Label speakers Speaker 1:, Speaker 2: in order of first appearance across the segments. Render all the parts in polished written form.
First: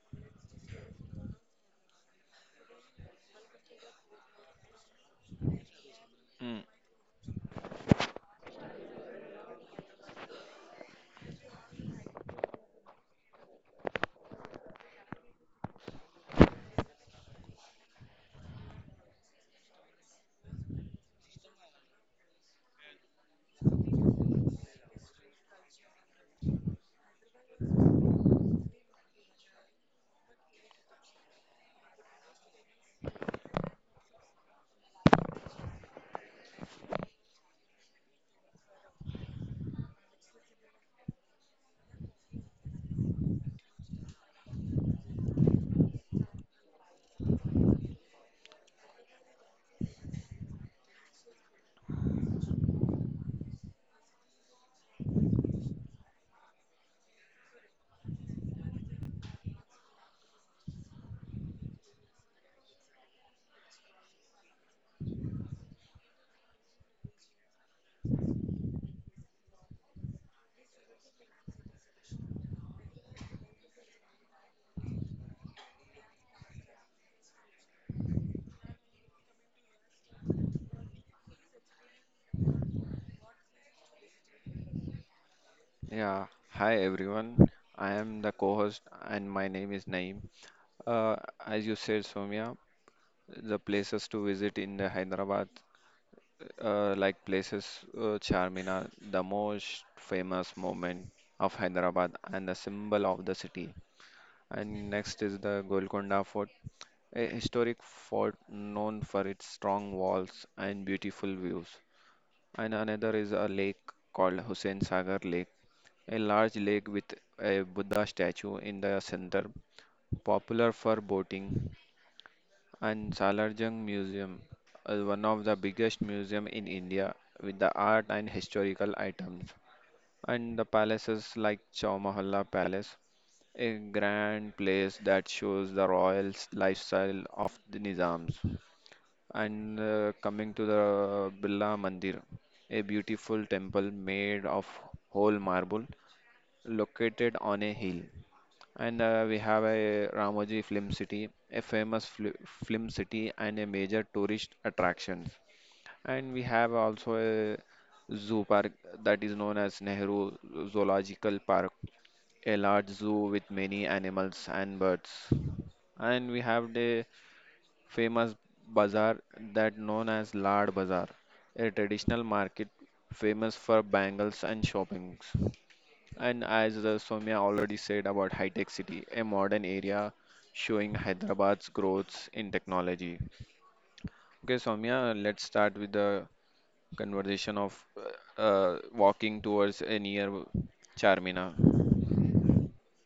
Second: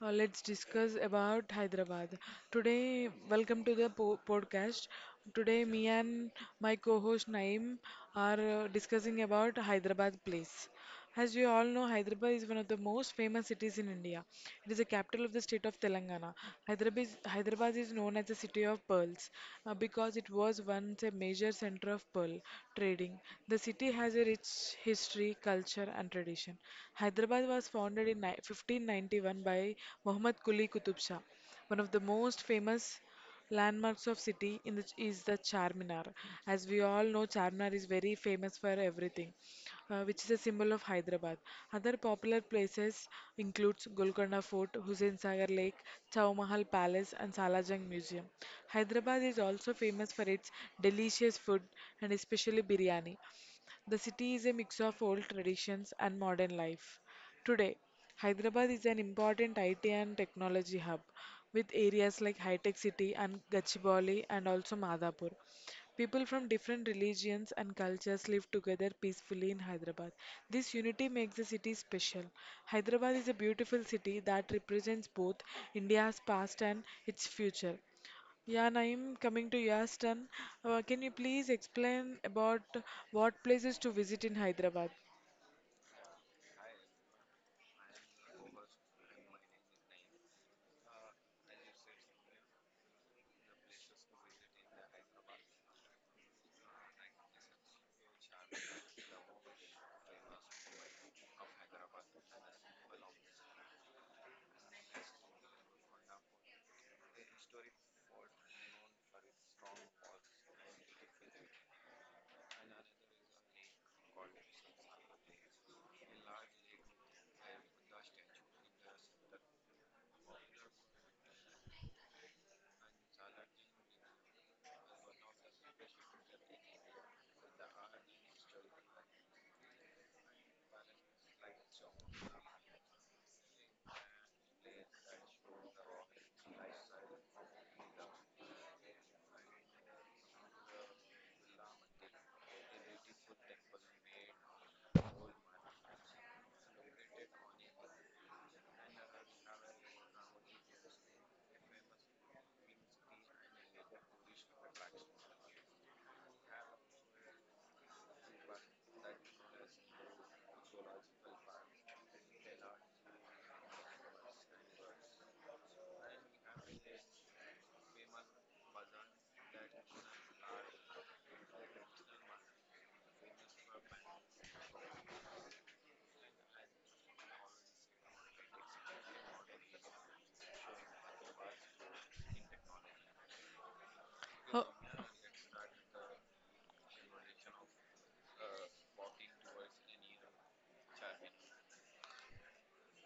Speaker 1: Let's discuss about Hyderabad. Today, welcome to the podcast. Today, me and
Speaker 2: Mm,
Speaker 1: my co-host Naim are discussing about Hyderabad place. As you all know, Hyderabad is one of the most famous cities in India. It is the capital of the state of Telangana. Hyderabad is known as the city of pearls because it was once a major center of pearl trading. The city has a rich history, culture and tradition. Hyderabad was founded in 1591 by Muhammad Quli Qutub Shah. One of the most famous landmarks of city in is the Charminar. As we all know, Charminar is very famous for everything, which is a symbol of Hyderabad. Other popular places includes Golconda Fort, Hussain Sagar Lake, Chow Mahal Palace, and Salajung Museum. Hyderabad is also famous for its delicious food and especially biryani. The city is a mix of old traditions and modern life. Today, Hyderabad is an important IT and technology hub with areas like High Tech City and Gachibowli and also Madhapur. People from different religions and cultures live together peacefully in Hyderabad. This unity makes the city special. Hyderabad is a beautiful city that represents both India's past and its future. Yeah, Naeem, coming to your turn, can you please explain about what places to visit in Hyderabad?
Speaker 2: yeah. Hi everyone. I am the co-host and my name is Naeem. Uh, as you said, Soumya, the places to visit in the Hyderabad, like places Charminar, the most famous monument of Hyderabad and the symbol of the city. And next is the Golconda Fort, a historic fort known for its strong walls and beautiful views. And another is a lake called Hussain Sagar Lake, a large lake with a Buddha statue in the center, popular for boating. And Salarjung Museum is one of the biggest museum in India with the art and historical items. And the palaces like Chowmahalla Palace, a grand place that shows the royal lifestyle of the Nizams. And coming to the Billa Mandir, a beautiful temple made of whole marble located on a hill. And we have a Ramoji Film City, a famous film city and a major tourist attraction. And we have also a zoo park that is known as Nehru Zoological Park, a large zoo with many animals and birds. And we have the famous bazaar that known as Lad Bazaar, a traditional market famous for bangles and shoppings. And as Soumya already said about High Tech City, a modern area showing Hyderabad's growth in technology. Okay,
Speaker 1: Oh,
Speaker 2: Soumya, let's start with the conversation of walking towards a near Charmina.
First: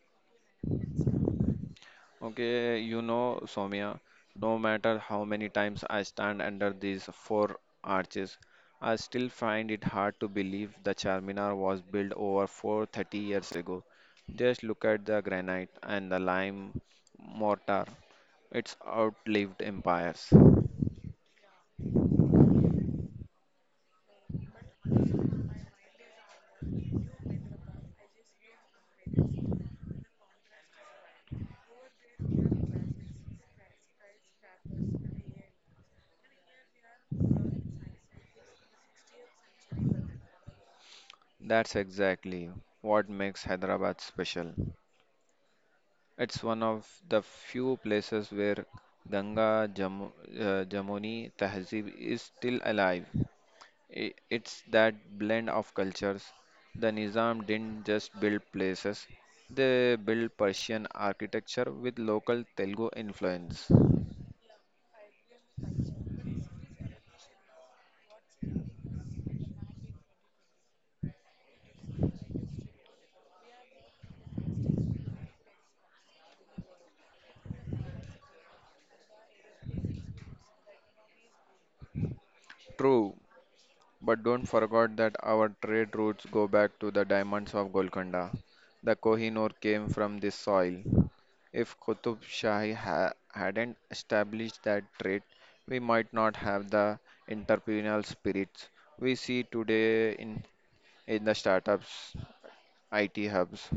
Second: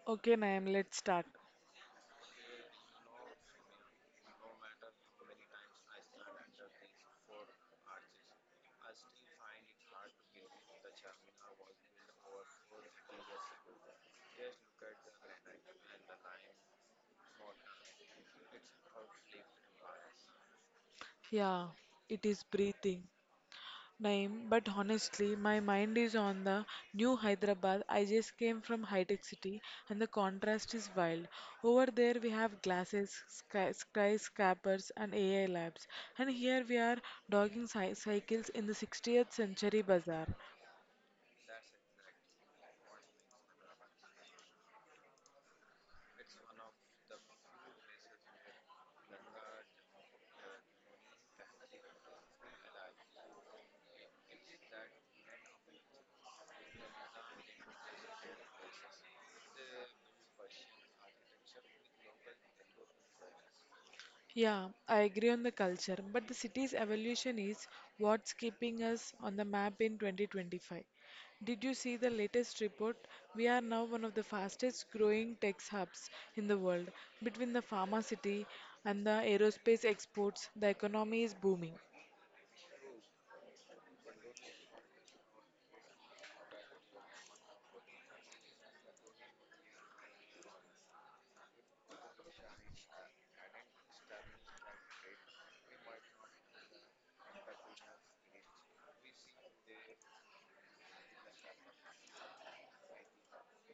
Speaker 1: okay, Naim, let's start.
Speaker 2: Okay, you know, Soumya, no matter how many times I stand under these four arches, I still find it hard to believe the Charminar was built over 430 years ago. Just look at the granite and the lime mortar. It's outlived empires.
Speaker 1: Yeah, it is breathing. Naeem, but honestly, my mind is on the new Hyderabad. I just came from high-tech city and the contrast is wild. Over there we have glasses, skyscrapers and AI labs. And here we are dogging cy cycles in the 60th century bazaar.
Speaker 2: That's exactly what makes Hyderabad special. It's one of the few places where Ganga Jam Jamuni Tehzeeb is still alive. It's that blend of cultures. The Nizam didn't just build places, they built Persian architecture with local Telugu influence.
Speaker 1: Yeah, I agree on the culture, but the city's evolution is what's keeping us on the map in 2025. Did you see the latest report? We are now one of the fastest growing tech hubs in the world. Between the pharma city and the aerospace exports, the economy is booming.
Speaker 2: True, but don't forget that our trade routes go back to the diamonds of Golconda. The Kohinoor came from this soil. If Qutub Shahi hadn't established that trade, we might not have the entrepreneurial spirits we see today in the startups, IT hubs.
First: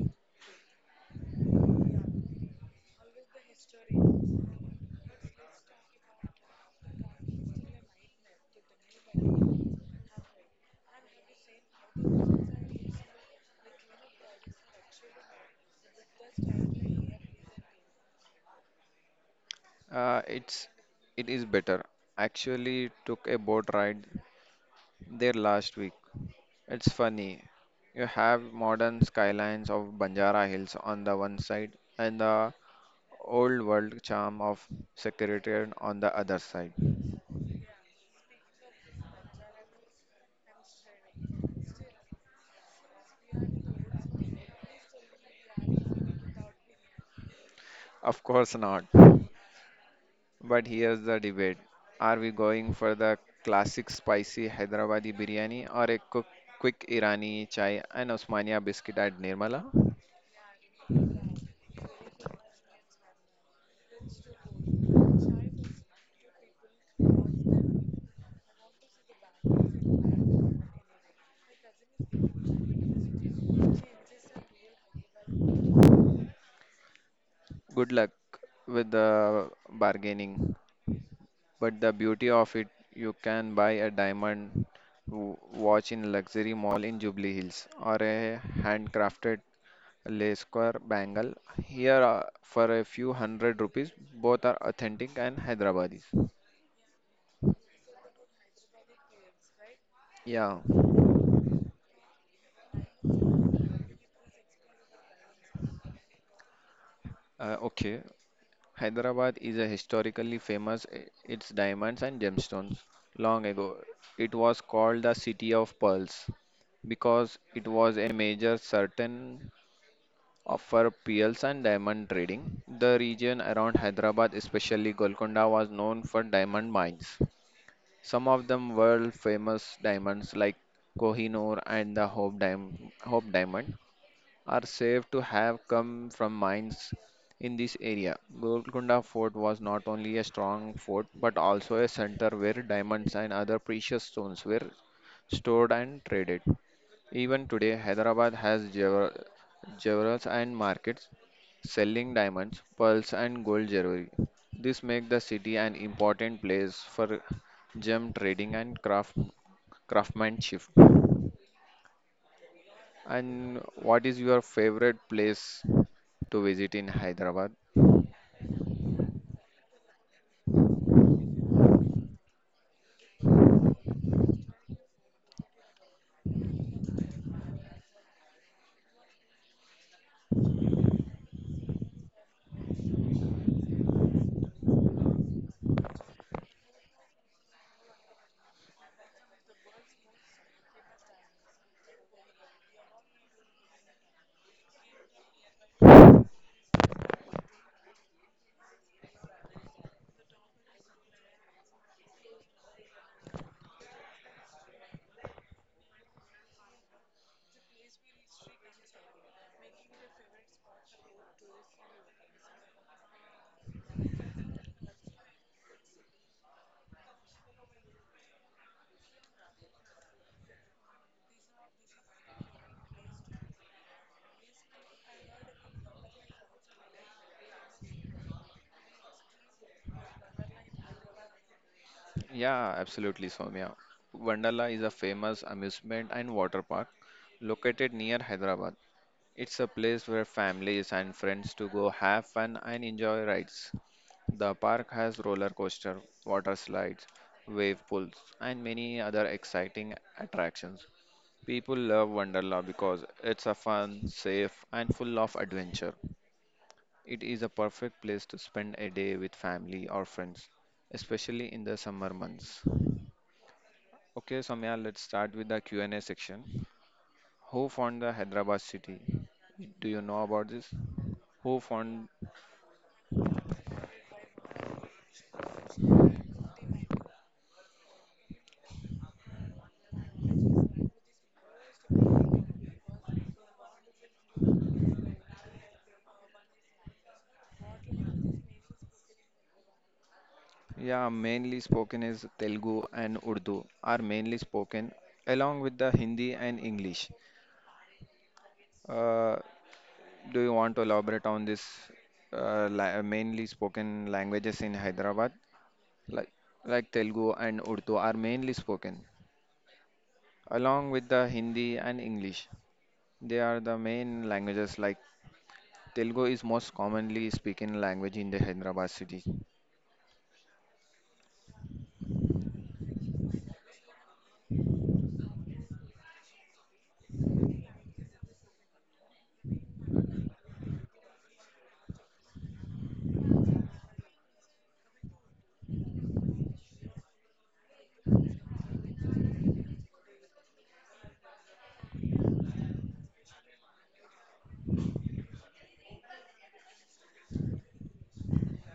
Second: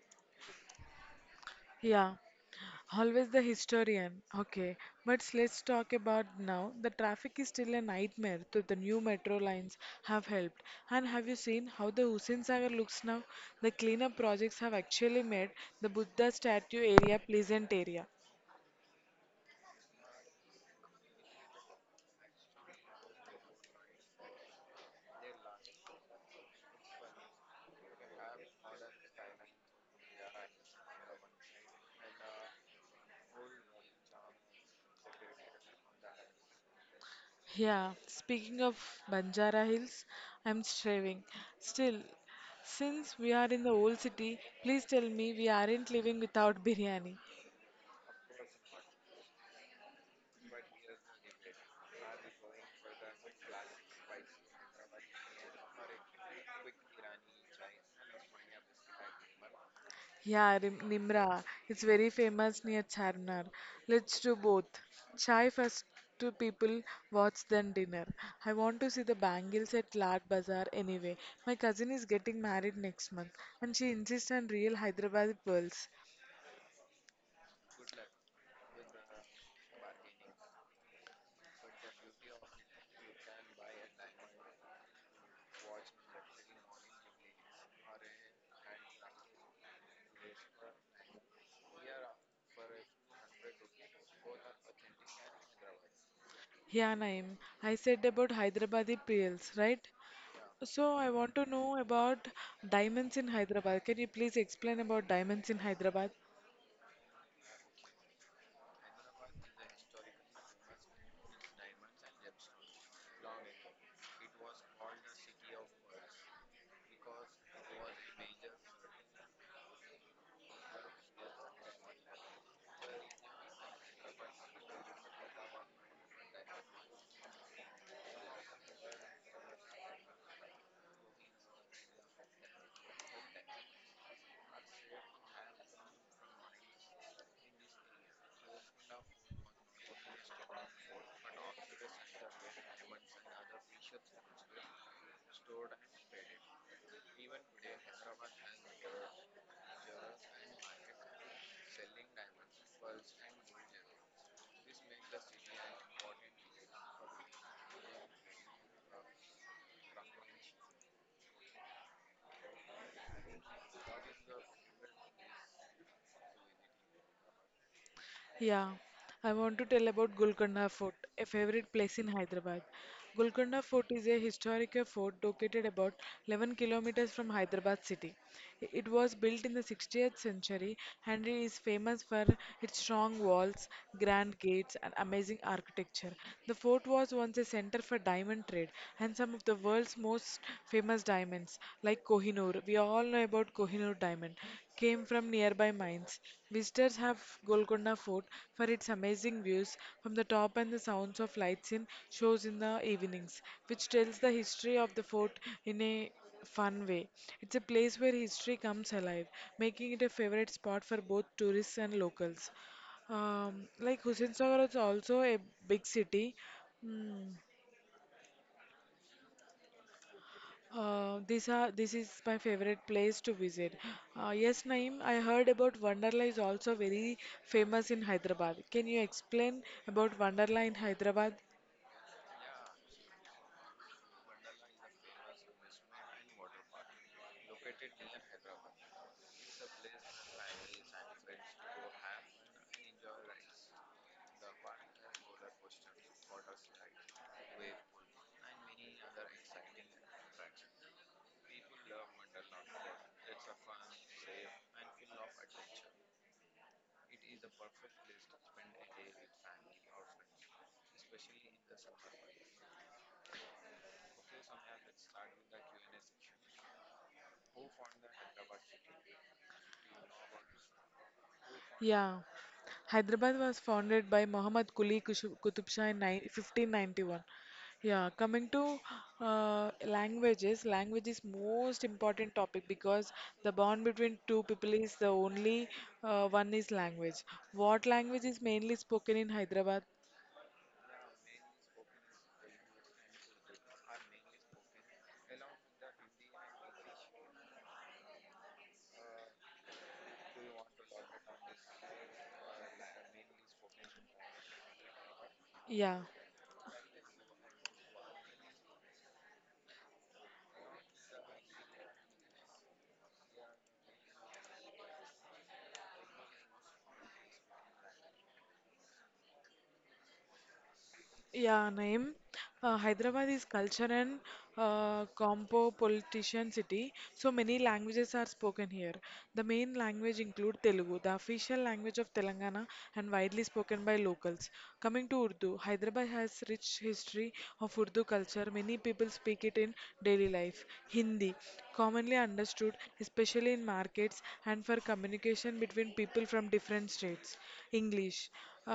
Speaker 1: Yeah, always the historian. Okay, but let's talk about now. The traffic is still a nightmare, so the new metro lines have helped. And have you seen how the Hussein Sagar looks now? The cleanup projects have actually made the Buddha statue area pleasant area.
Speaker 2: It's it is better. Actually, took a boat ride there last week. It's funny. You have modern skylines of Banjara Hills on the one side and the old world charm of Secretariat on the other side.
Speaker 1: Yeah, speaking of Banjara Hills, I'm striving. Still, since we are in the old city, please tell me we aren't living without biryani.
Speaker 2: Of course not. But here's the debate. Are we going for the classic spicy Hyderabadi biryani or a quick Irani chai and Osmania biscuit at Nirmala?
Speaker 1: Yeah, Nimra. It's very famous near Charminar. Let's do both. Chai first to people, watch then dinner. I want to see the bangles at Lad Bazaar anyway. My cousin is getting married next month and she insists on real Hyderabadi pearls.
Speaker 2: Good luck with the bargaining. But the beauty of it, you can buy a diamond watch in a luxury mall in Jubilee Hills or a handcrafted lace square bangle here for a few hundred rupees. Both are authentic and Hyderabadis.
Speaker 1: Yeah, Naim, I said about Hyderabadi pearls, right?
Speaker 2: Yeah.
Speaker 1: So I want to know about diamonds in Hyderabad. Can you please explain about diamonds in Hyderabad?
Speaker 2: Okay. Hyderabad is a historically famous its diamonds and gemstones. Long ago, it was called the City of Pearls because it was a major certain offer pearls and diamond trading. The region around Hyderabad, especially Golconda, was known for diamond mines. Some of them world famous diamonds like Kohinoor and the Hope, Hope Diamond are said to have come from mines in this area. Golconda Fort was not only a strong fort but also a center where diamonds and other precious stones were stored and traded. Even today, Hyderabad has jewelers and markets selling diamonds, pearls, and gold jewelry. This makes the city an important place for gem trading and craftsmanship. And what is your favorite place to visit in Hyderabad?
Speaker 1: Yeah, I want to tell about Golconda Fort, a favorite place in Hyderabad. Golconda Fort is a historical fort located about 11 kilometers from Hyderabad city. It was built in the 16th century and it is famous for its strong walls, grand gates, and amazing architecture. The fort was once a center for diamond trade and some of the world's most famous diamonds, like Kohinoor. We all know about Kohinoor diamond, came from nearby mines. Visitors have Golconda Fort for its amazing views from the top and the sounds of lights in shows in the evenings, which tells the history of the fort in a fun way. It's a place where history comes alive, making it a favorite spot for both tourists and locals. Like Hussain Sagar is also a big city. Hmm. These are This is my favorite place to visit. Yes, Naeem, I heard about Wonderla is also very famous in Hyderabad. Can you explain about Wonderla in Hyderabad?
Speaker 2: Yeah, absolutely, Soumya. Wonderla is a famous amusement and water park located near Hyderabad. It's a place where families and friends to go have fun and enjoy rides. The park has roller coaster, water slides, wave pools, and many other exciting attractions. People love Wonderla because it's a fun, safe, and full of adventure. It is a perfect place to spend a day with family or friends, especially in the summer months. Okay, Samya, let's start with the Q&A section. Who found the Hyderabad city? Do you know about this? Who found?
Speaker 1: Yeah, Hyderabad was founded by Muhammad Quli Qutub Shah in 1591. Yeah, coming to languages, language is most important topic because the bond between two people is the only one is language. What language is mainly spoken in Hyderabad?
Speaker 2: Yeah, mainly spoken is Telugu and Urdu are mainly spoken along with the Hindi and English. Uh, do you want to elaborate on this mainly spoken languages in Hyderabad?
Speaker 1: Yeah,
Speaker 2: Like, like Telugu and Urdu are mainly spoken along with the Hindi and English. They are the main languages like Telugu is most commonly spoken language in the Hyderabad city.
Speaker 1: yeah, Naeem. Hyderabad is culture and compo-politician city, so many languages are spoken here. The main language include Telugu, the official language of Telangana and widely spoken by locals. Coming to Urdu, Hyderabad has rich history of Urdu culture. Many people speak it in daily life. Hindi, commonly understood, especially in markets and for communication between people from different states. English.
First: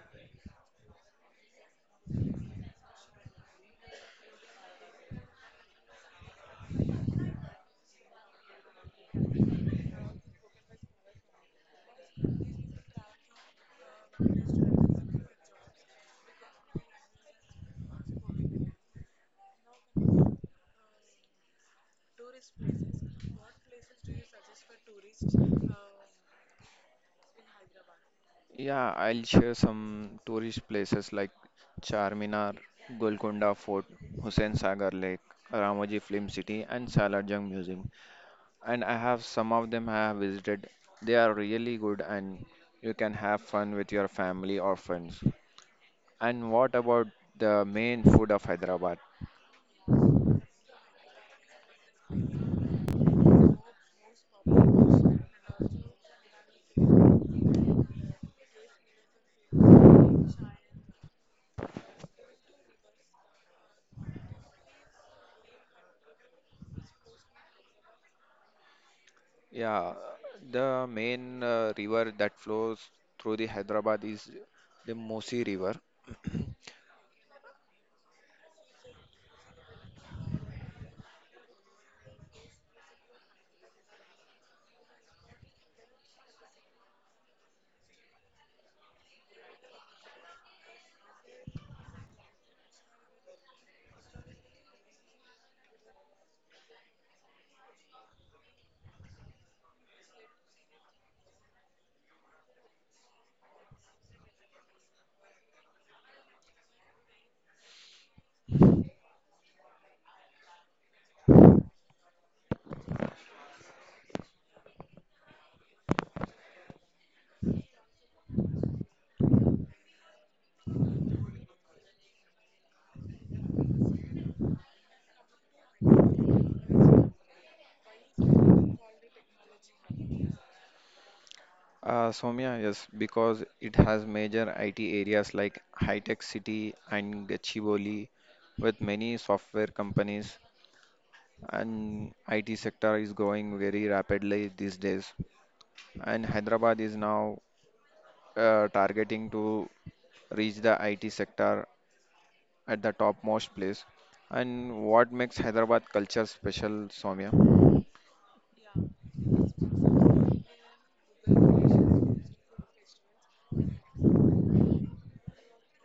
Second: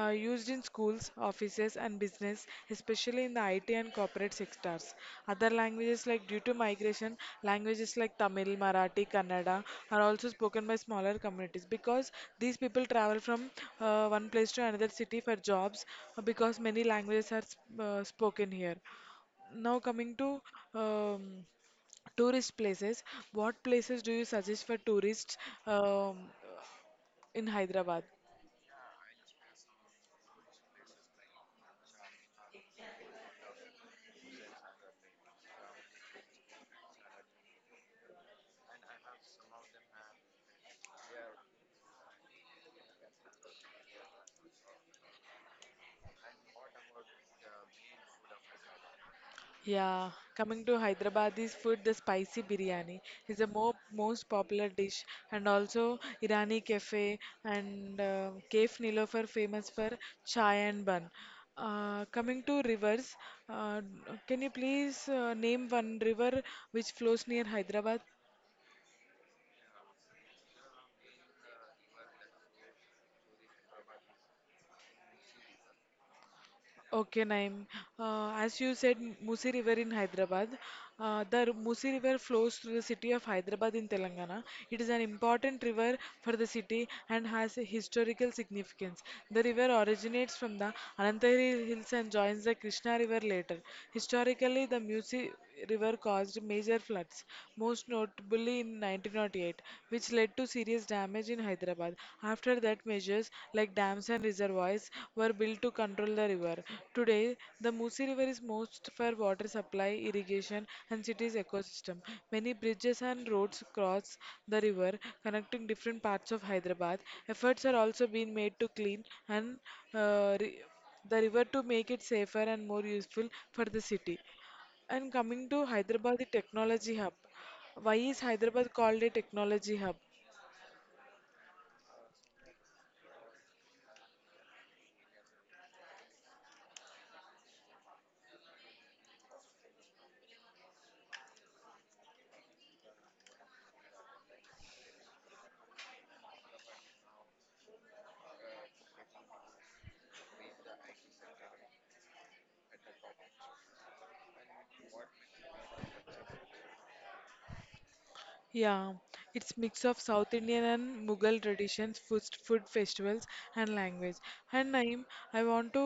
Speaker 1: Used in schools, offices, and business, especially in the IT and corporate sectors. Other languages, like due to migration, languages like Tamil, Marathi, Kannada are also spoken by smaller communities because these people travel from one place to another city for jobs because many languages are spoken here. Now, coming to um, tourist places, what places do you suggest for tourists um, in Hyderabad?
Speaker 2: Yeah, I'll share some tourist places like Charminar, Golconda Fort, Hussain Sagar Lake, Ramoji Film City, and Salar Jung Museum. And I have some of them I have visited. They are really good, and you can have fun with your family or friends. And what about the main food of Hyderabad?
Speaker 1: Yeah, coming to Hyderabadi's food, the spicy biryani is the more most popular dish, and also Irani Cafe and Cafe Nilofer famous for chai and bun. Coming to rivers, uh, can you please name one river which flows near Hyderabad?
Speaker 2: Yeah, the main river that flows through the Hyderabad is the Musi River.
Speaker 1: Okay, Naim. As you said, Musi River in Hyderabad. The Musi River flows through the city of Hyderabad in Telangana. It is an important river for the city and has a historical significance. The river originates from the Anantagiri Hills and joins the Krishna River later. Historically, the Musi River caused major floods, most notably in 1908, which led to serious damage in Hyderabad. After that, measures like dams and reservoirs, were built to control the river. Today, the Musi River is most for water supply, irrigation, and city's ecosystem. Many bridges and roads cross the river, connecting different parts of Hyderabad. Efforts are also being made to clean and uh, re- the river to make it safer and more useful for the city. And coming to Hyderabad, the technology hub. Why is Hyderabad called a technology hub?
Speaker 2: Soumya, yes, because it has major IT areas like High Tech City and Gachibowli, with many software companies, and IT sector is growing very rapidly these days. And Hyderabad is now targeting to reach the IT sector at the topmost place. And what makes Hyderabad culture special, Soumya?
Speaker 1: Yeah, it's mix of South Indian and Mughal traditions, food festivals, and language. And Naeem, I want to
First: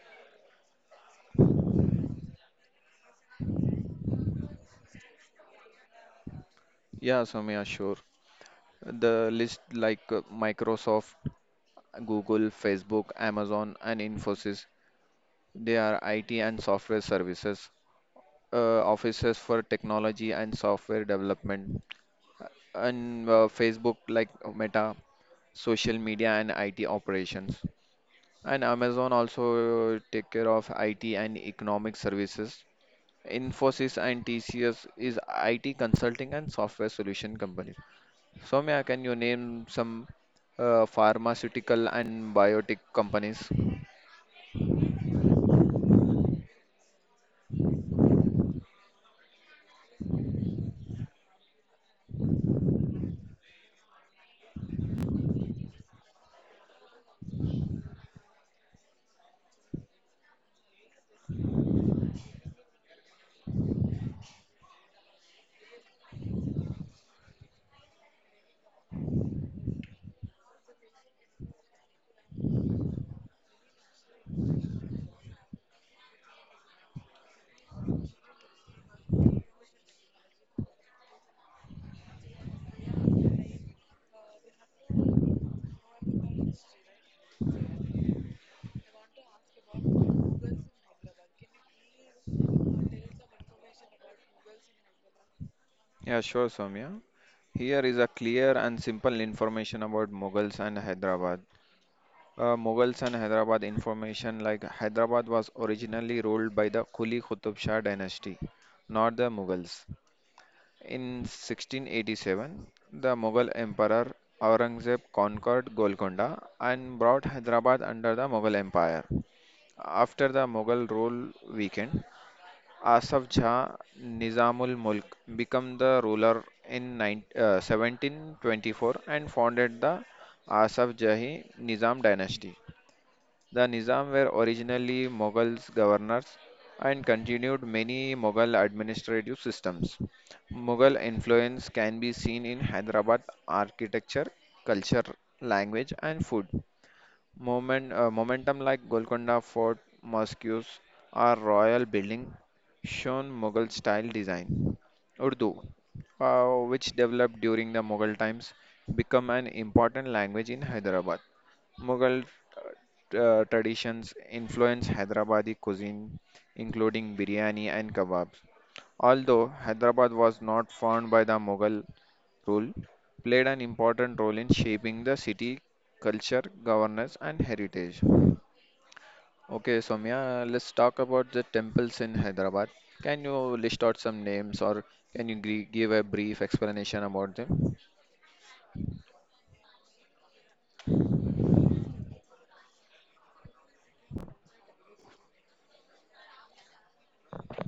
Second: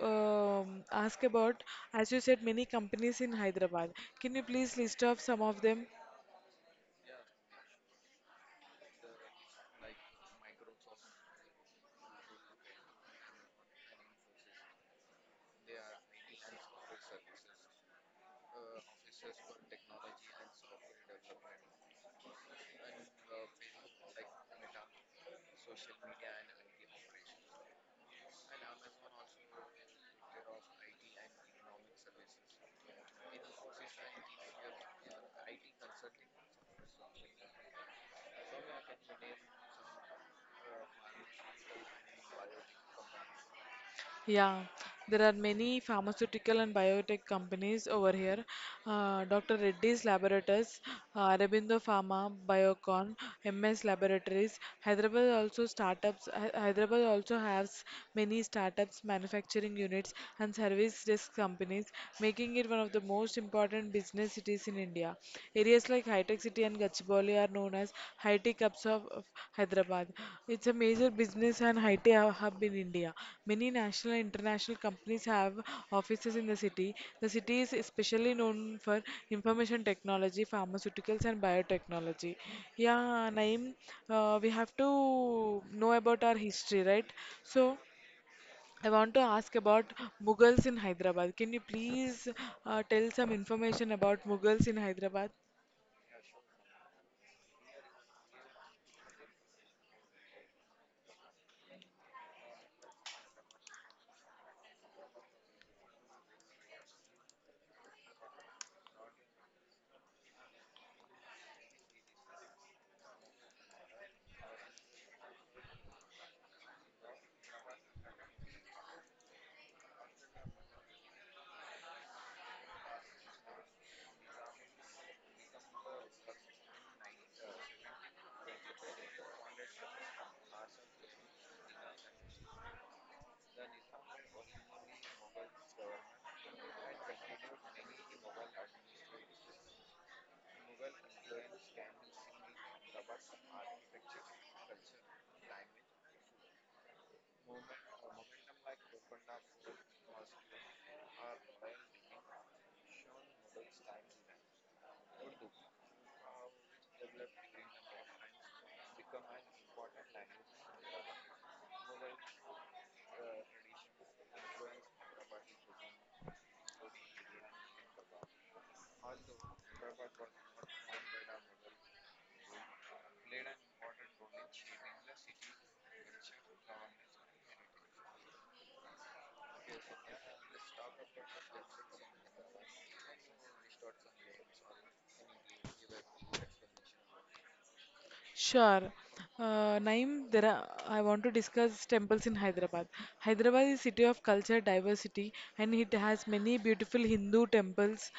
Speaker 1: ask about, as you said, many companies in Hyderabad. Can you please list off some of them?
Speaker 2: Yeah, Soumya, sure. The list like Microsoft, Google, Facebook, Amazon, and Infosys. They are IT and software services, offices for technology and software development, and Facebook like Meta, social media and IT operations. And Amazon also take care of IT and economic services. Infosys and TCS is IT consulting and software solution companies. Soumya, can you name some pharmaceutical and biotech companies?
Speaker 1: Yeah, there are many pharmaceutical and biotech companies over here. Dr. Reddy's Laboratories, Aurobindo Pharma, Biocon, MS Laboratories. Hyderabad also has many startups, manufacturing units, and service desk companies, making it one of the most important business cities in India. Areas it's like Hi-Tech City and Gachibowli are known as high-tech hubs of Hyderabad. It's a major business and high-tech hub in India. Many national and international companies have offices in the city. The city is especially known for information technology, pharmaceuticals, and biotechnology. Yeah, Naeem, we have to know about our history, right? So, I want to ask about Mughals in Hyderabad. Can you please tell some information about Mughals in Hyderabad?
Speaker 2: Yeah, sure, Soumya. Here is a clear and simple information about Mughals and Hyderabad. Mughals and Hyderabad information like Hyderabad was originally ruled by the Quli Qutub Shah dynasty, not the Mughals. In 1687, the Mughal emperor Aurangzeb conquered Golconda and brought Hyderabad under the Mughal empire. After the Mughal rule weakened, Asaf Jah Nizamul Mulk became the ruler in 9, 1724 and founded the Asaf Jahi Nizam dynasty. The Nizam were originally Mughals governors and continued many Mughal administrative systems. Mughal influence can be seen in Hyderabad architecture, culture, language, and food. Momentum like Golconda Fort mosques are royal building shown Mughal style design. Urdu, which developed during the Mughal times, become an important language in Hyderabad. Mughal traditions influence Hyderabadi cuisine, including biryani and kebabs. Although Hyderabad was not found by the Mughal, rule played an important role in shaping the city culture, governance, and heritage. Okay, Soumya, let's talk about the temples in Hyderabad. Can you list out some names or can you give a brief explanation about them?
Speaker 1: Sure. Naeem, I want to discuss temples in Hyderabad. Hyderabad is a city of culture diversity and it has many beautiful Hindu temples.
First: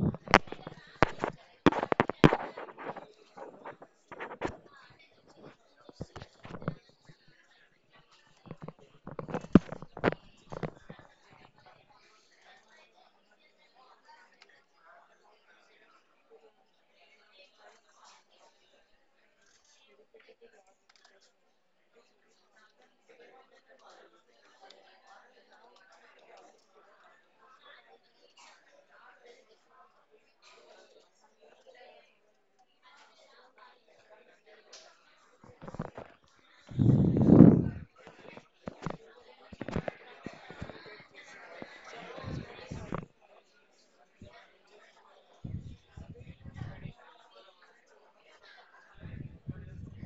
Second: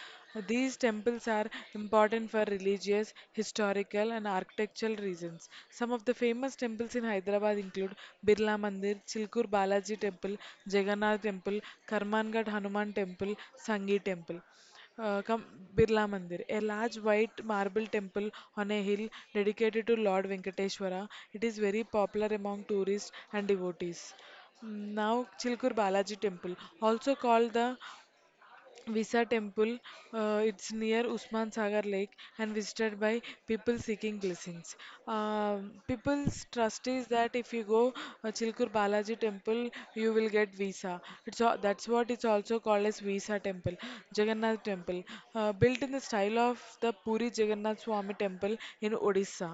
Speaker 1: These temples are important for religious, historical and architectural reasons. Some of the famous temples in Hyderabad include Birla Mandir, Chilkur Balaji Temple, Jagannath Temple, Karmangad Hanuman Temple, Sangi Temple. Come Birla Mandir, a large white marble temple on a hill dedicated to Lord Venkateshwara. It is very popular among tourists and devotees. Mm, now, Chilkur Balaji Temple, also called the Visa temple, it's near Usman Sagar Lake and visited by people seeking blessings. People's trust is that if you go Chilkur Balaji temple, you will get visa. That's what it's also called as visa temple, Jagannath temple, built in the style of the Puri Jagannath Swami temple in Odisha.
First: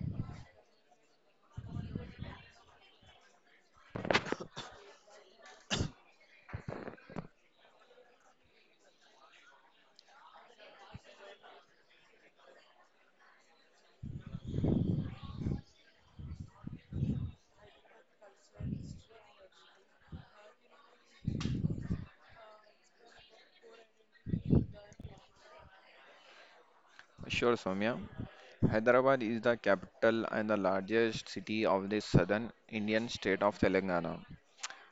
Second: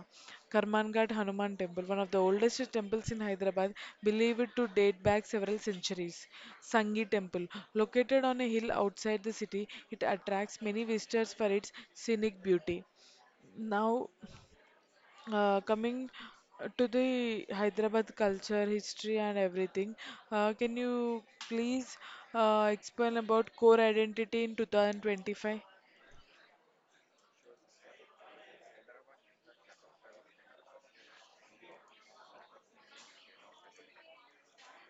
Speaker 1: Karmanghat Hanuman Temple, one of the oldest temples in Hyderabad, believed to date back several centuries. Sangi Temple, located on a hill outside the city, it attracts many visitors for its scenic beauty. Now, coming to the Hyderabad culture, history, and everything, can you please explain about core identity in 2025?
Speaker 2: Sure, Soumya. Hyderabad is the capital and the largest city of the southern Indian state of Telangana,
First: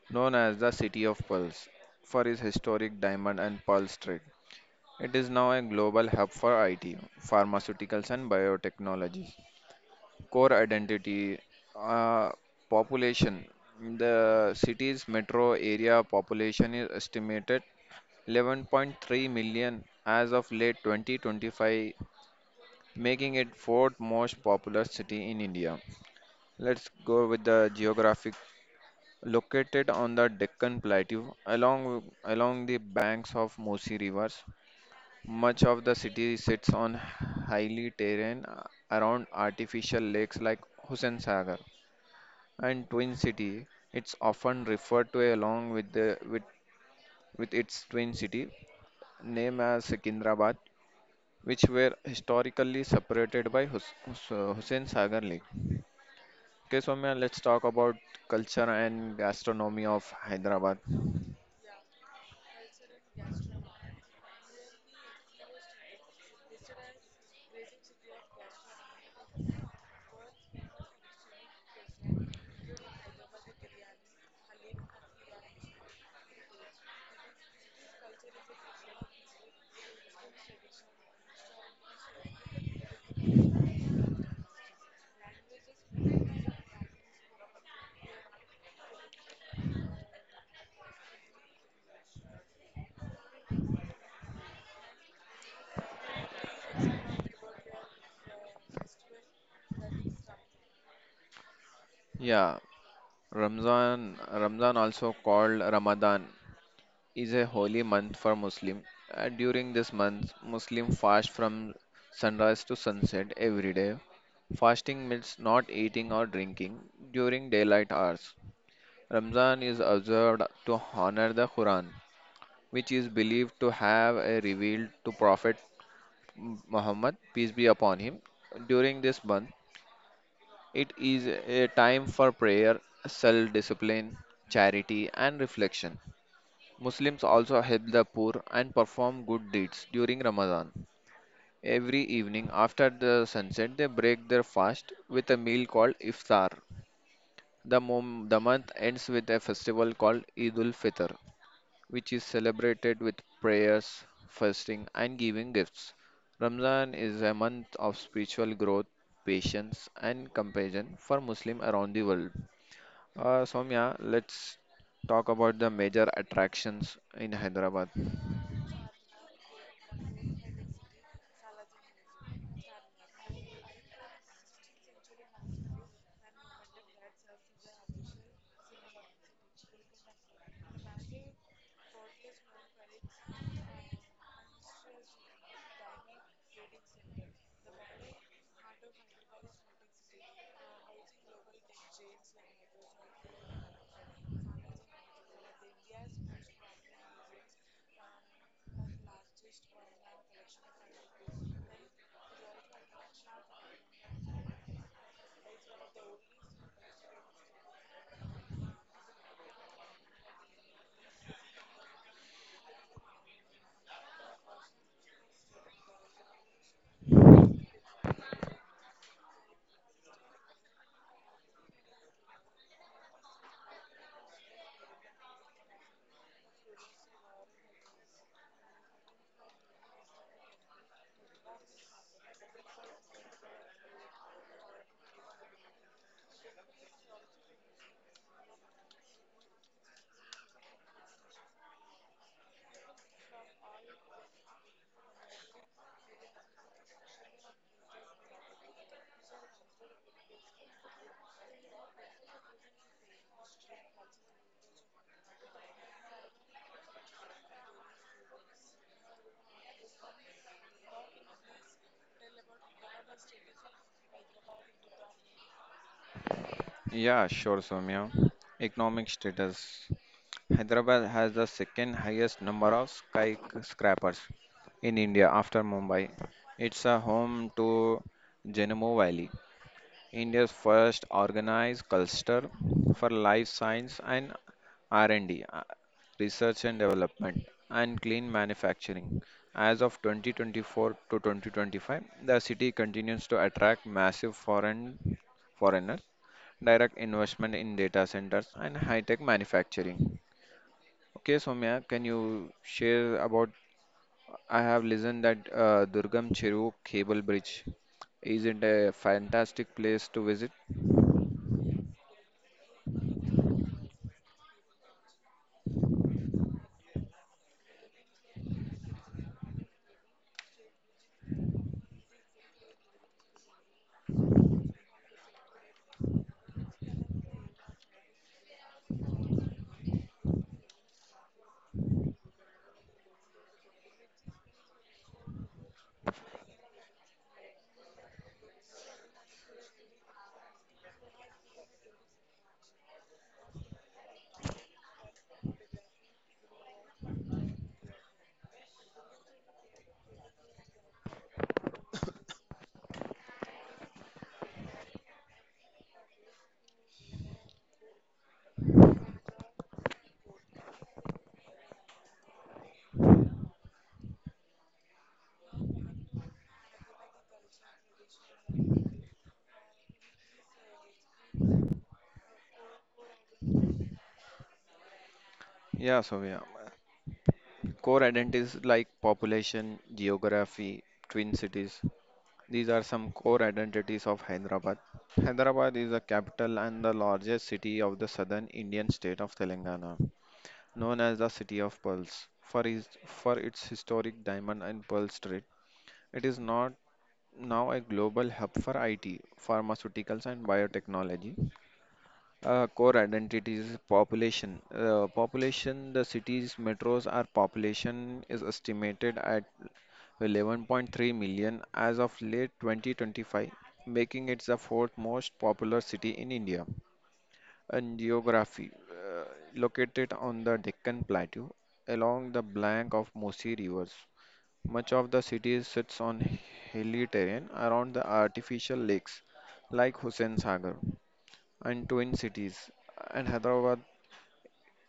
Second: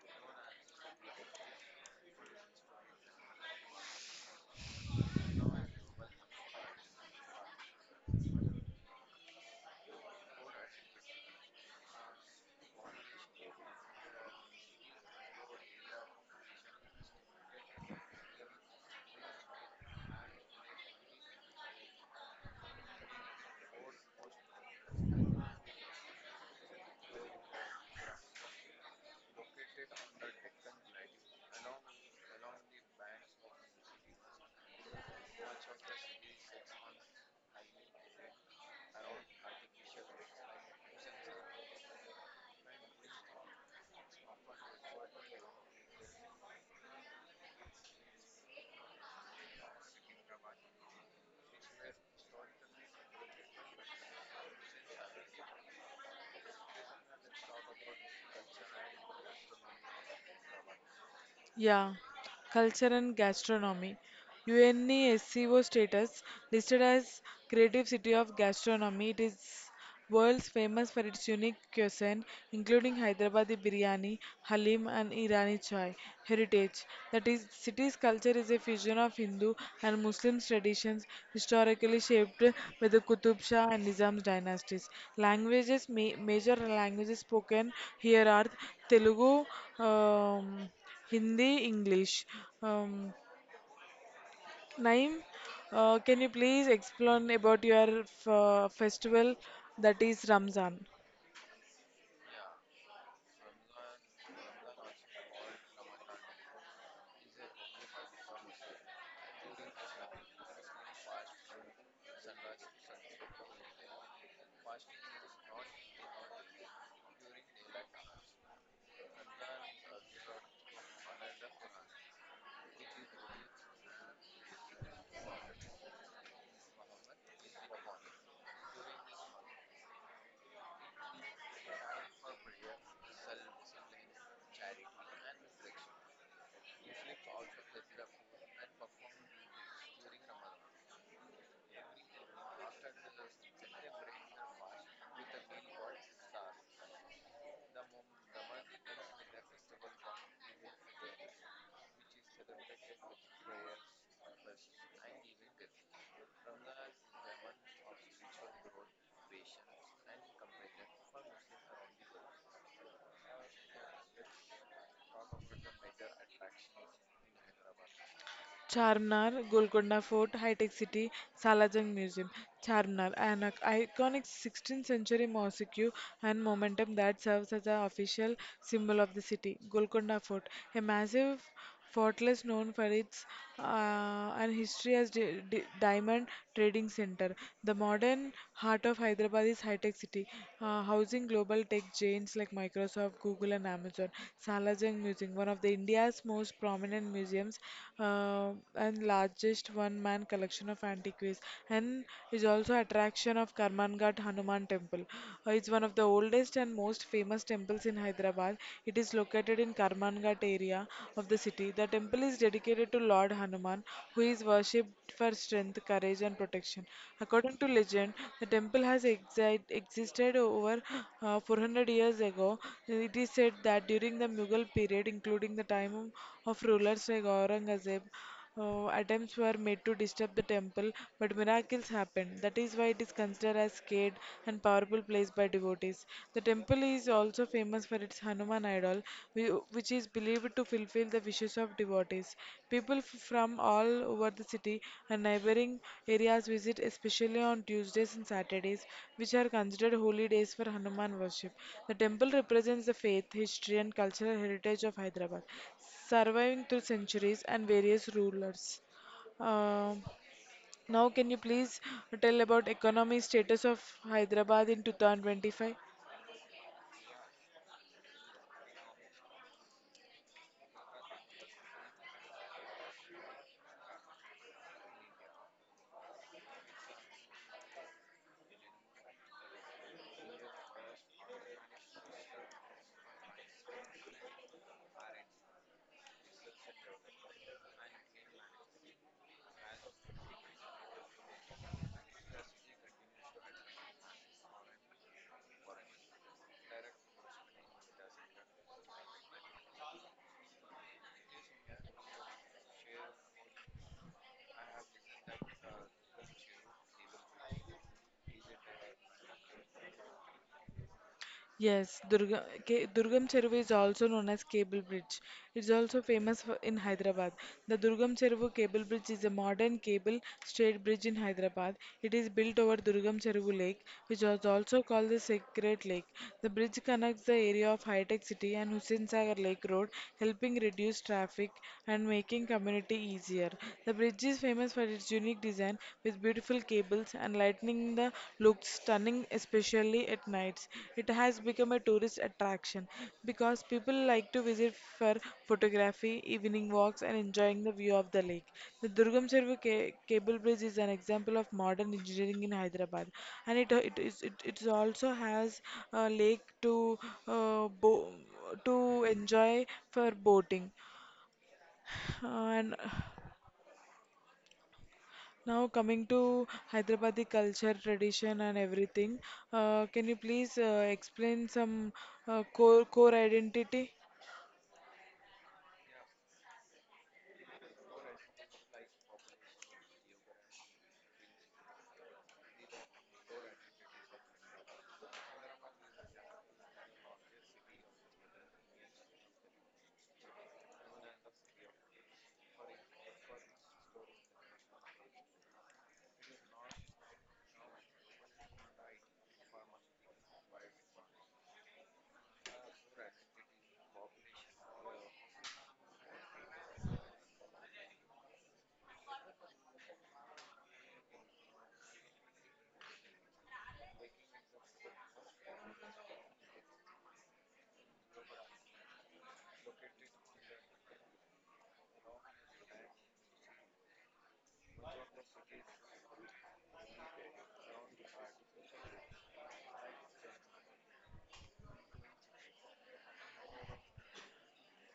Speaker 2: known as the City of Pearls for its historic diamond and pearl trade. It is now a global hub for IT, pharmaceuticals, and biotechnology. Core identity, uh, population. The city's metro area population is estimated 11.3 million as of late 2025, making it fourth most populous city in India. Let's go with the geographic located on the Deccan Plateau along the banks of Musi rivers. Much of the city sits on highly terrain around artificial lakes like Hussain Sagar and Twin City. It's often referred to along with its twin city name as Secunderabad, which were historically separated by Hussain Sagar Lake. Okay, so man, let's talk about culture and gastronomy of Hyderabad.
Speaker 1: Yeah, culture and gastronomy. UNESCO status listed as Creative City of Gastronomy. It is world's famous for its unique cuisine, including Hyderabadi biryani, halim, and Irani chai. Heritage. That is, city's culture is a fusion of Hindu and Muslim traditions, historically shaped by the Qutub Shah and Nizam dynasties. Languages, major languages spoken here are Telugu. Um, Hindi, English. Um, Naeem, can you please explain about your festival that is Ramzan?
Speaker 2: Yeah, Ramzan, also called Ramadan, is a holy month for Muslim. During this month, Muslim fast from sunrise to sunset every day. Fasting means not eating or drinking during daylight hours. Ramzan is observed to honor the Quran, which is believed to have a revealed to Prophet Muhammad, peace be upon him. During this month, it is a time for prayer, self discipline, charity, and reflection. Muslims also help the poor and perform good deeds during Ramadan. Every evening after the sunset, they break their fast with a meal called iftar. The month ends with a festival called Eid ul Fitr, which is celebrated with prayers, fasting, and giving gifts. Ramadan is a month of spiritual growth, patience, and compassion for Muslims around the world. Soumya, let's talk about the major attractions in Hyderabad.
Speaker 1: Charminar, Golconda Fort, High Tech City, Salajang Museum. Charminar, an iconic 16th century mosque and monument that serves as the official symbol of the city. Golconda Fort, a massive fortress known for its and history as diamond trading center. The modern heart of Hyderabad is High Tech City, housing global tech giants like Microsoft, Google, and Amazon. Salar Jung Museum, one of the India's most prominent museums, and largest one-man collection of antiquities, and is also attraction of Karmanghat Hanuman Temple. It's one of the oldest and most famous temples in Hyderabad. It is located in Karmanghat area of the city. The temple is dedicated to Lord Hanuman, who is worshipped for strength, courage, and protection. According to legend, the temple has existed over 400 years ago. It is said that during the Mughal period, including the time of rulers like Aurangzeb, attempts were made to disturb the temple, but miracles happened. That is why it is considered as sacred and powerful place by devotees. The temple is also famous for its Hanuman idol, which is believed to fulfill the wishes hundreds of devotees. People from all over the city and neighboring areas visit, especially on Tuesdays and Saturdays, which are considered holy days for Hanuman worship. The temple represents the faith, history, and cultural heritage of Hyderabad, surviving through centuries and various rulers. Um Now, can you please tell about economy status of Hyderabad in 2025?
Speaker 2: Yeah, sure, Soumya. Economic status. Hyderabad has the second highest number of skyscrapers in India after Mumbai. It's a home to Genemo Valley, India's first organized cluster for life science and R&D, research and development, and clean manufacturing. As of 2024 to 2025, the city continues to attract massive foreigners direct investment in data centers, and high-tech manufacturing. Okay, Soumya, can you share about? I have listened that Durgam Cheru Cable Bridge is it a fantastic place to visit?
Speaker 1: Yes, Durga, K, Durgam Cheruvu is also known as Cable Bridge. It's also famous for, in Hyderabad. The Durgam Cheruvu Cable Bridge is a modern cable straight bridge in Hyderabad. It is built over Durgam Cheruvu Lake, which was also called the Sacred Lake. The bridge connects the area of High-Tech City and Hussain Sagar Lake Road, helping reduce traffic and making community easier. The bridge is famous for its unique design, beautiful cables and lightning the looks stunning, especially at nights. It has become a tourist attraction because people like to visit for photography, evening walks, and enjoying the view of the lake. The Durgam Servu cable bridge is an example of modern engineering in Hyderabad, and it also has a lake to uh, bo- to enjoy for boating, and now coming to Hyderabadi culture, tradition, and everything, can you please explain some core identity?
Speaker 2: Yeah, Soumya. Core identities like population, geography, twin cities. These are some core identities of Hyderabad. Hyderabad is the capital and the largest city of the southern Indian state of Telangana, known as the City of Pearls for its historic diamond and pearl trade. It is not now a global hub for IT, pharmaceuticals, and biotechnology. Core identity is population. The city's metros are population is estimated at 11.3 million as of late 2025, making it the fourth most populous city in India, and geography, located on the Deccan Plateau along the bank of Mosi rivers. Much of the city sits on hilly terrain around the artificial lakes like Hussain Sagar and Twin Cities. And Hyderabad,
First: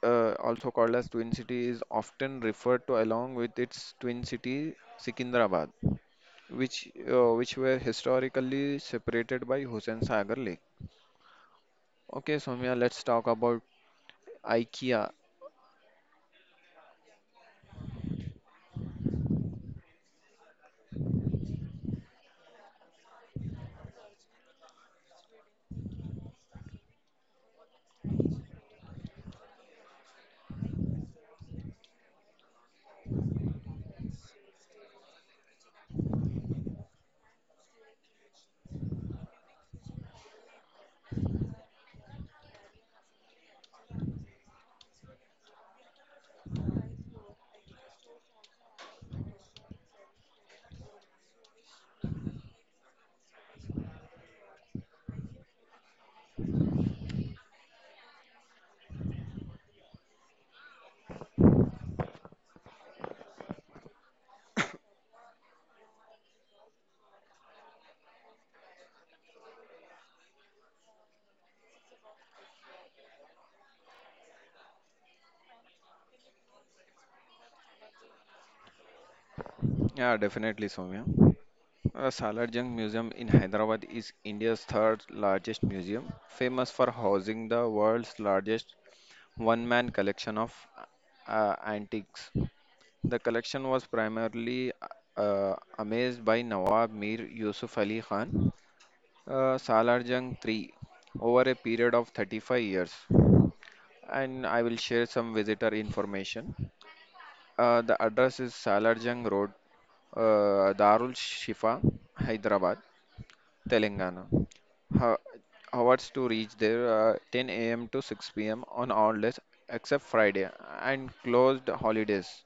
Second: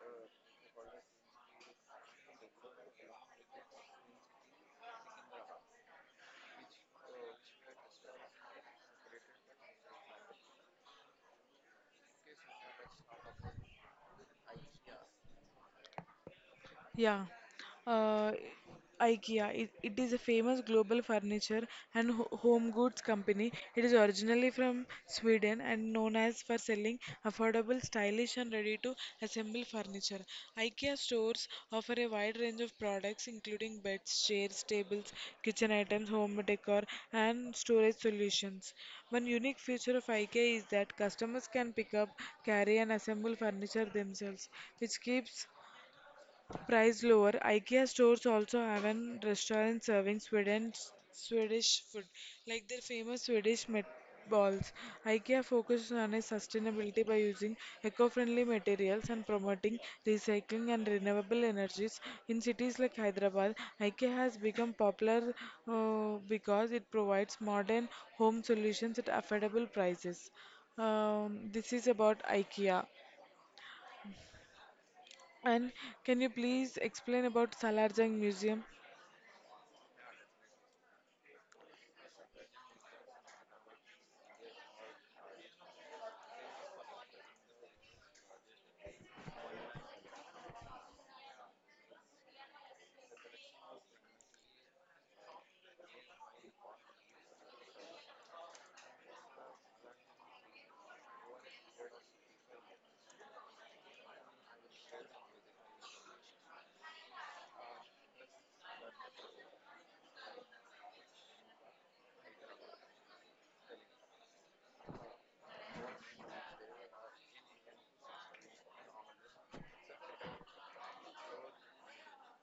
Speaker 2: also called as Twin City, is often referred to along with its twin city Secunderabad, which were historically separated by Hussain Sagar Lake. Okay, Soumya, let's talk about IKEA.
Speaker 1: Yeah, uh, IKEA. It is a famous global furniture and ho home goods company. It is originally from Sweden and known as for selling affordable, stylish, and ready-to-assemble furniture. IKEA stores offer a wide range of products, including beds, chairs, tables, kitchen items, home decor, and storage solutions. One unique feature of IKEA is that customers can pick up, carry, and assemble furniture themselves, which keeps price lower. IKEA stores also have an restaurant serving Sweden Swedish food, like their famous Swedish meatballs. IKEA focuses on its sustainability by using eco-friendly materials and promoting recycling and renewable energies. In cities like Hyderabad, IKEA has become popular because it provides modern home solutions at affordable prices. This is about IKEA. And can you please explain about Salarjung Museum?
Speaker 2: Yeah, definitely, Soumya. Salar Jung Museum in Hyderabad is India's third largest museum, famous for housing the world's largest one man collection of antiques. The collection was primarily amazed by Nawab Mir Yusuf Ali Khan, Salar Jung III, over a period of 35 years. And I will share some visitor information. The address is Salar Jung Road, Darul Shifa, Hyderabad, Telangana. Ho- Hours to reach there 10 a.m. to 6 p.m. on all days except Friday and closed holidays.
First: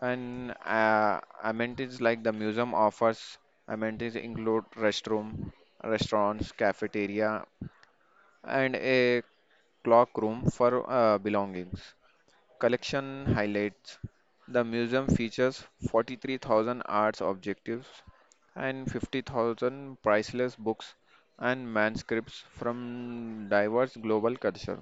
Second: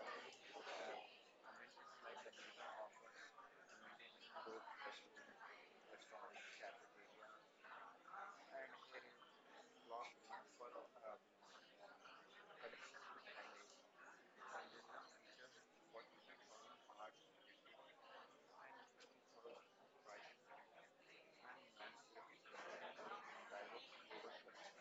Speaker 2: And amenities like the museum offers amenities include restroom, restaurants, cafeteria, and a clock room for belongings. Collection highlights, the museum features 43,000 arts objectives and 50,000 priceless books and manuscripts from diverse global culture.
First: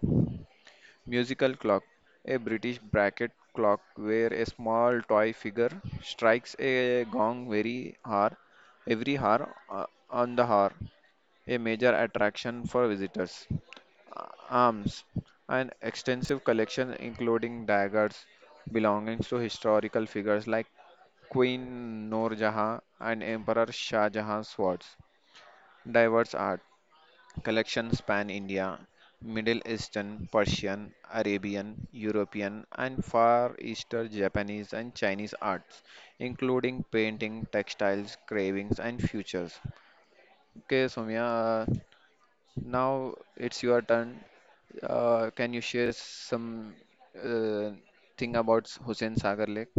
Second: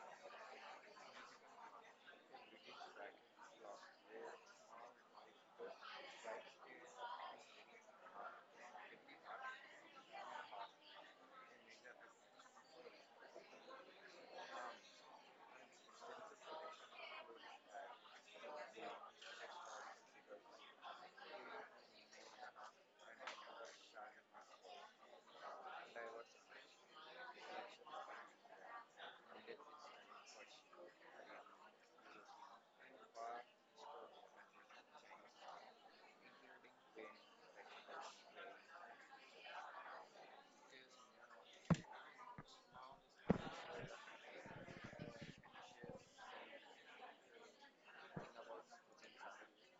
Speaker 2: Musical clock, a British bracket clock where a small toy figure strikes a gong very hour, every hour on the hour, a major attraction for visitors arms, an extensive collection including daggers belonging to historical figures like Queen Noor Jahan and Emperor Shah Jahan's swords. Diverse art collections span India, Middle Eastern, Persian, Arabian, European, and Far Eastern Japanese and Chinese arts, including painting, textiles, carvings, and futures. Okay, Soumya, uh, now it's your turn. Can you share some uh, thing about Hussein Sagar Lake?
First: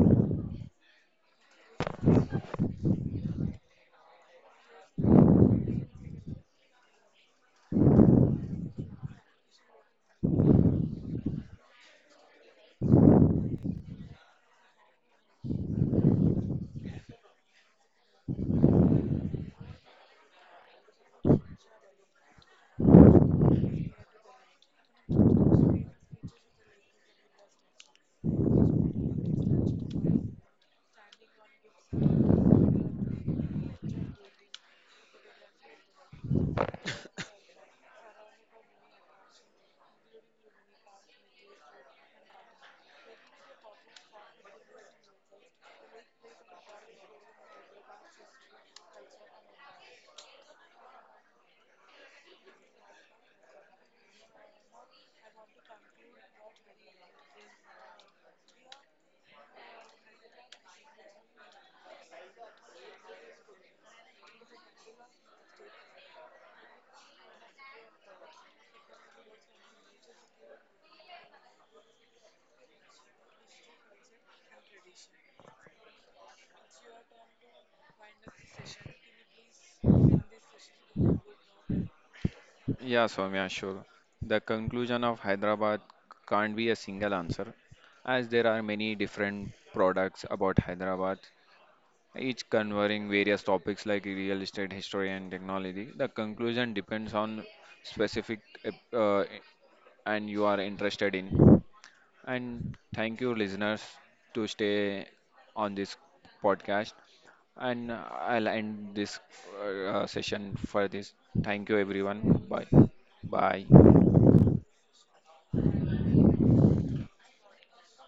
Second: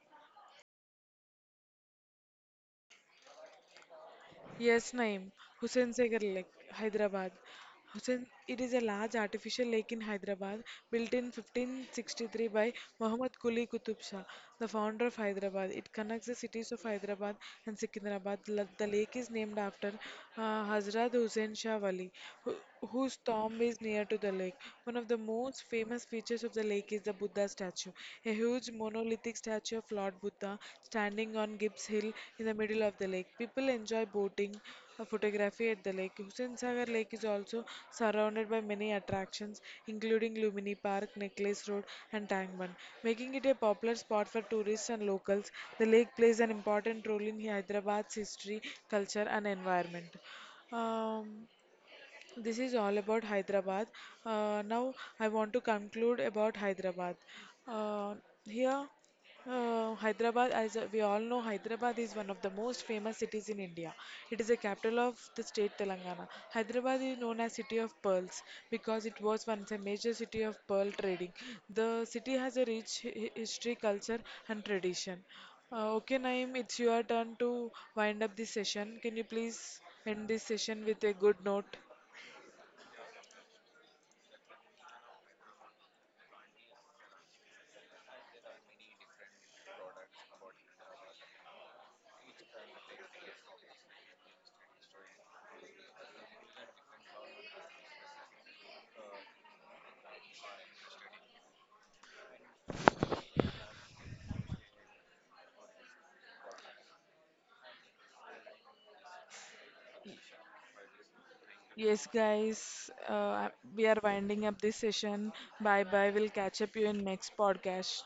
Speaker 1: Yes, Naeem. Hussain Sagar Lake, Hyderabad. Hussain, it is a large artificial lake in Hyderabad, built in 1563 by Muhammad Quli Qutub Shah, the founder of Hyderabad. It connects the cities of Hyderabad and Secunderabad. The lake is named after Hazrat Hussain Shah Wali, who, whose tomb is near to the lake. One of the most famous features of the lake is the Buddha statue, a huge monolithic statue of Lord Buddha standing on Gibbs Hill in the middle of the lake. People enjoy boating, photography at the lake. Hussain Sagar Lake is also surrounded by many attractions, including Lumini Park, Necklace Road, and Tangman, making it a popular spot for tourists and locals. The lake plays an important role in Hyderabad's history, culture, and environment. Um, this is all about Hyderabad. Now I want to conclude about Hyderabad. Uh, here, Hyderabad, as we all know, Hyderabad is one of the most famous cities in India. It is the capital of the state Telangana. Hyderabad is known as City of Pearls because it was once a major city of pearl trading. The city has a rich history, culture, and tradition. Okay, Naeem, it's your turn to wind up this session. Can you please end this session with a good note?
Speaker 2: Yeah, Soumya, sure. The conclusion of Hyderabad can't be a single answer, as there are many different products about Hyderabad, each covering various topics like real estate, history, and technology. The conclusion depends on specific and you are interested in. And thank you listeners to stay on this podcast, and I'll end this session for this. Thank you
Speaker 1: Yes,
Speaker 2: everyone. Bye
Speaker 1: guys, we
Speaker 2: bye.
Speaker 1: are winding up this session. Bye bye. We'll catch up you in next podcast.